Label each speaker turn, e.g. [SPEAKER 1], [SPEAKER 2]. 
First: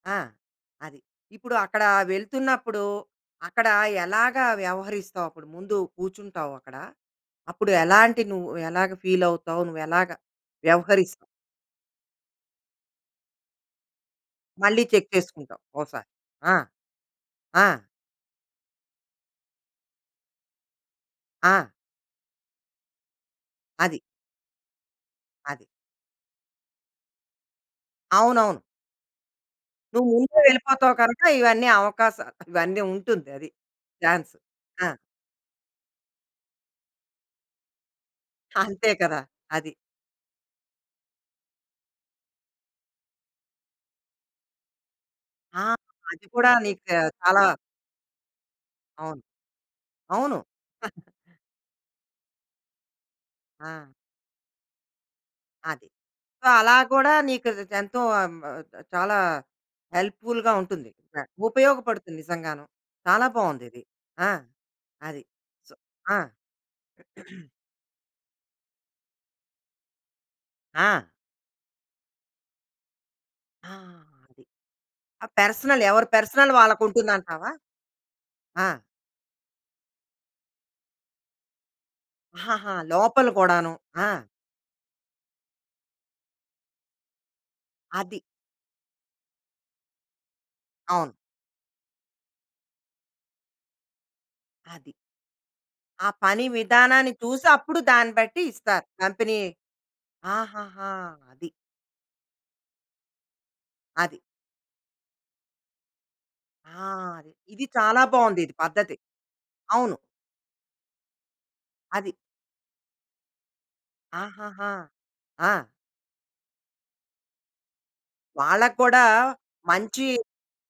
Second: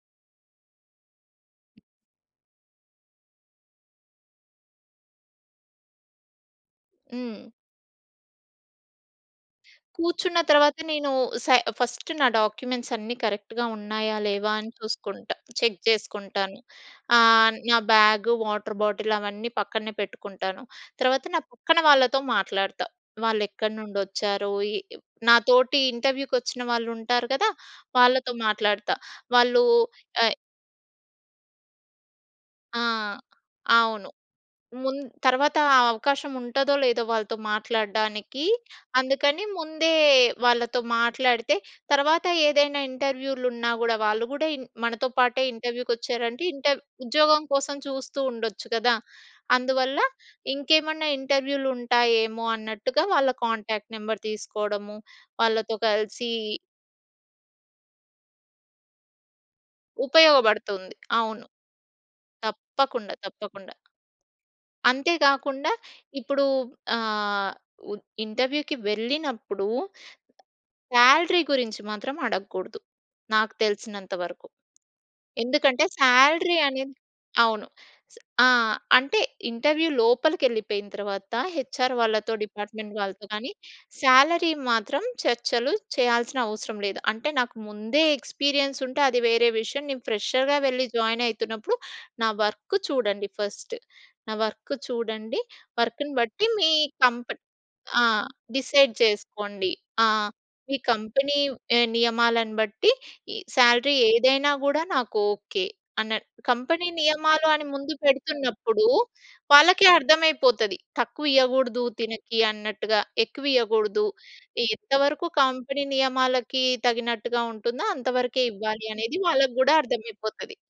[SPEAKER 1] ఆ! అది. ఇప్పుడు అక్కడ వెళ్తున్నప్పుడు అక్కడ ఎలాగా వ్యవహరిస్తావు? అప్పుడు ముందు కూర్చుంటావక్కడ,
[SPEAKER 2] హ్మ్.
[SPEAKER 1] అప్పుడు ఎలాంటి నువ్వు ఎలాగా ఫీలవుతావు? నువ్వు ఎలాగా
[SPEAKER 2] కూర్చున్న తర్వాత నేను
[SPEAKER 1] వ్యవహరిస్
[SPEAKER 2] సె ఫస్ట్ నా డాక్యుమెంట్స్ అన్నీ కరెక్ట్‌గా ఉన్నాయా లేవా అని
[SPEAKER 1] మళ్ళీ చెక్
[SPEAKER 2] చూసుకుంటా.
[SPEAKER 1] చేసుకుంటావు
[SPEAKER 2] చెక్
[SPEAKER 1] ఓ సారి. ఆ!
[SPEAKER 2] చేసుకుంటాను. ఆహ్,
[SPEAKER 1] ఆ!
[SPEAKER 2] నా బ్యాగు, వాటర్ బాటిలు అవన్నీ పక్కనే పెట్టుకుంటాను. తర్వాత నా
[SPEAKER 1] ఆ!
[SPEAKER 2] పక్కన వాళ్ళతో మాట్లాడతా. వాళ్ళెక్కడి
[SPEAKER 1] అది.
[SPEAKER 2] నుండొచ్చారు, ఈ నా
[SPEAKER 1] అది.
[SPEAKER 2] తోటి ఇంటర్వ్యూకొచ్చిన వాళ్ళుంటారు కదా! వాళ్ళతో
[SPEAKER 1] అవునవును.
[SPEAKER 2] మాట్లాడతా. వాళ్ళూ
[SPEAKER 1] నువ్వు
[SPEAKER 2] అయ్
[SPEAKER 1] ముందే వెళ్ళిపోతావు కనక ఇవన్నీ అవకాస ఇవన్నీ
[SPEAKER 2] ఆ!
[SPEAKER 1] ఉంటుంది. అది
[SPEAKER 2] అవును.
[SPEAKER 1] చాన్స్ ఆ!
[SPEAKER 2] ముంద్ తర్వాత ఆ అవకాశం ఉంటదో, లేదో వాళ్ళతో మాట్లాడడానికి,
[SPEAKER 1] అంతే కదా!
[SPEAKER 2] అందుకని
[SPEAKER 1] అది.
[SPEAKER 2] ముందే వాళ్ళతో మాట్లాడితే తర్వాత ఏదైనా ఇంటర్‌వ్యూలున్నా గూడా, వాళ్ళు గూడా ఇన్ మనతో పాటే
[SPEAKER 1] ఆ! అది
[SPEAKER 2] ఇంటర్‌వ్యూకొచ్చారంటే
[SPEAKER 1] కూడా
[SPEAKER 2] ఇంటర్
[SPEAKER 1] నీకు చాలా
[SPEAKER 2] ఉద్యోగం కోసం చూస్తూ ఉండొచ్చు కదా!
[SPEAKER 1] అవును.
[SPEAKER 2] అందువల్ల
[SPEAKER 1] అవును.
[SPEAKER 2] ఇంకేమన్నా ఇంటర్‌వ్యూలుంటాయేమో, అన్నట్టుగా వాళ్ళ
[SPEAKER 1] ఆ!
[SPEAKER 2] కాంటాక్ట్ నెంబర్ తీసుకోడము. వాళ్ళతో
[SPEAKER 1] అది.
[SPEAKER 2] కలిసి
[SPEAKER 1] సో, అలా కూడా నీకది ఎంతో చ చాలా హెల్ప్‌ఫుల్‌గా ఉంటుంది.
[SPEAKER 2] ఉపయోగబడుతుంది.
[SPEAKER 1] [unintelligible]
[SPEAKER 2] అవును
[SPEAKER 1] ఉపయోగపడుతుంది నిజంగాను.
[SPEAKER 2] తప్పకుండా,
[SPEAKER 1] చాలా బావుంది
[SPEAKER 2] తప్పకుండా.
[SPEAKER 1] ఇది. ఆ! అది.
[SPEAKER 2] అంతేగాకుండా
[SPEAKER 1] సు ఆ!
[SPEAKER 2] ఇప్పుడు ఆహ్, ఉ ఇంటర్‌వ్యూకి వెళ్ళినప్పుడు.
[SPEAKER 1] ఆ!
[SPEAKER 2] సాలరీ గురించి మాత్రం అడగకూడదు. నాకు
[SPEAKER 1] ఆ!
[SPEAKER 2] తెలిసినంత
[SPEAKER 1] అది.
[SPEAKER 2] వరకు.
[SPEAKER 1] పర్సనల్
[SPEAKER 2] ఎందుకంటే
[SPEAKER 1] ఎవరి పర్సనల్
[SPEAKER 2] సాలరీ అనేది
[SPEAKER 1] వాళ్ళకుంటుందంటావా?
[SPEAKER 2] అవును. స్ ఆ!
[SPEAKER 1] ఆ!
[SPEAKER 2] అంటే ఇంటర్‌వ్యూ లోపలికెళ్ళిపోయిన తర్వాత, హెచ్‌ఆర్ వాళ్ళతో,
[SPEAKER 1] ఆహాహా!
[SPEAKER 2] డిపార్ట్‌మెంట్ వాళ్ళతో
[SPEAKER 1] లోపల
[SPEAKER 2] కానీ,
[SPEAKER 1] కూడాను. ఆ!
[SPEAKER 2] సాలరీ మాత్రం చర్చలు చేయాల్సిన అవసరం లేదు. అంటే నాకు ముందే
[SPEAKER 1] అది.
[SPEAKER 2] ఎక్స్‌పీరియన్సుంటే అది వేరే విషయం. నేను ఫ్రెషర్‌గా వెళ్ళి
[SPEAKER 1] అవును.
[SPEAKER 2] జాయిన్ అయితున్నప్పుడు, నా వర్క్ చూడండి ఫస్ట్. నా వర్క్
[SPEAKER 1] అది.
[SPEAKER 2] చూడండి.
[SPEAKER 1] ఆ
[SPEAKER 2] వర్క్‌ని
[SPEAKER 1] పని
[SPEAKER 2] బట్టి మీ
[SPEAKER 1] విధానాన్ని
[SPEAKER 2] కంపెనీ
[SPEAKER 1] చూసి అప్పుడు
[SPEAKER 2] ఆ!
[SPEAKER 1] దాన్ని బట్టి ఇస్తారు.
[SPEAKER 2] డిసైడ్
[SPEAKER 1] కంపెనీ
[SPEAKER 2] చేసుకోండి. ఆహ్, ఈ
[SPEAKER 1] ఆహాహా!
[SPEAKER 2] కంపెనీ
[SPEAKER 1] అది.
[SPEAKER 2] నియమాలను బట్టి, ఈ సాలరీ
[SPEAKER 1] అది.
[SPEAKER 2] ఏదైనా గూడా నాకు ఓకే అన్న.
[SPEAKER 1] ఆ!
[SPEAKER 2] కంపెనీ
[SPEAKER 1] అది.
[SPEAKER 2] నియమాలు
[SPEAKER 1] ఇది
[SPEAKER 2] అని ముందు
[SPEAKER 1] చాలా బావుంది ఇది
[SPEAKER 2] పెడుతున్నప్పుడు.
[SPEAKER 1] పద్ధతి.
[SPEAKER 2] వాళ్ళకె
[SPEAKER 1] అవును.
[SPEAKER 2] అర్థమైపోతది. తక్కువ ఇయ్యగూడదు
[SPEAKER 1] అది.
[SPEAKER 2] తినకి అన్నట్టుగా ఎక్కువ ఇయ్యగూడదు. ఈ
[SPEAKER 1] ఆహాహా!
[SPEAKER 2] ఎంతవరకు
[SPEAKER 1] ఆ!
[SPEAKER 2] కంపెనీ నియమాలకి తగినట్టుగా ఉంటుందో అంతవరకే
[SPEAKER 1] వాళ్ళకి
[SPEAKER 2] ఇవ్వాలి
[SPEAKER 1] కూడా
[SPEAKER 2] అనేది వాళ్ళకి గూడా
[SPEAKER 1] మంచి
[SPEAKER 2] అర్థమైపోతది.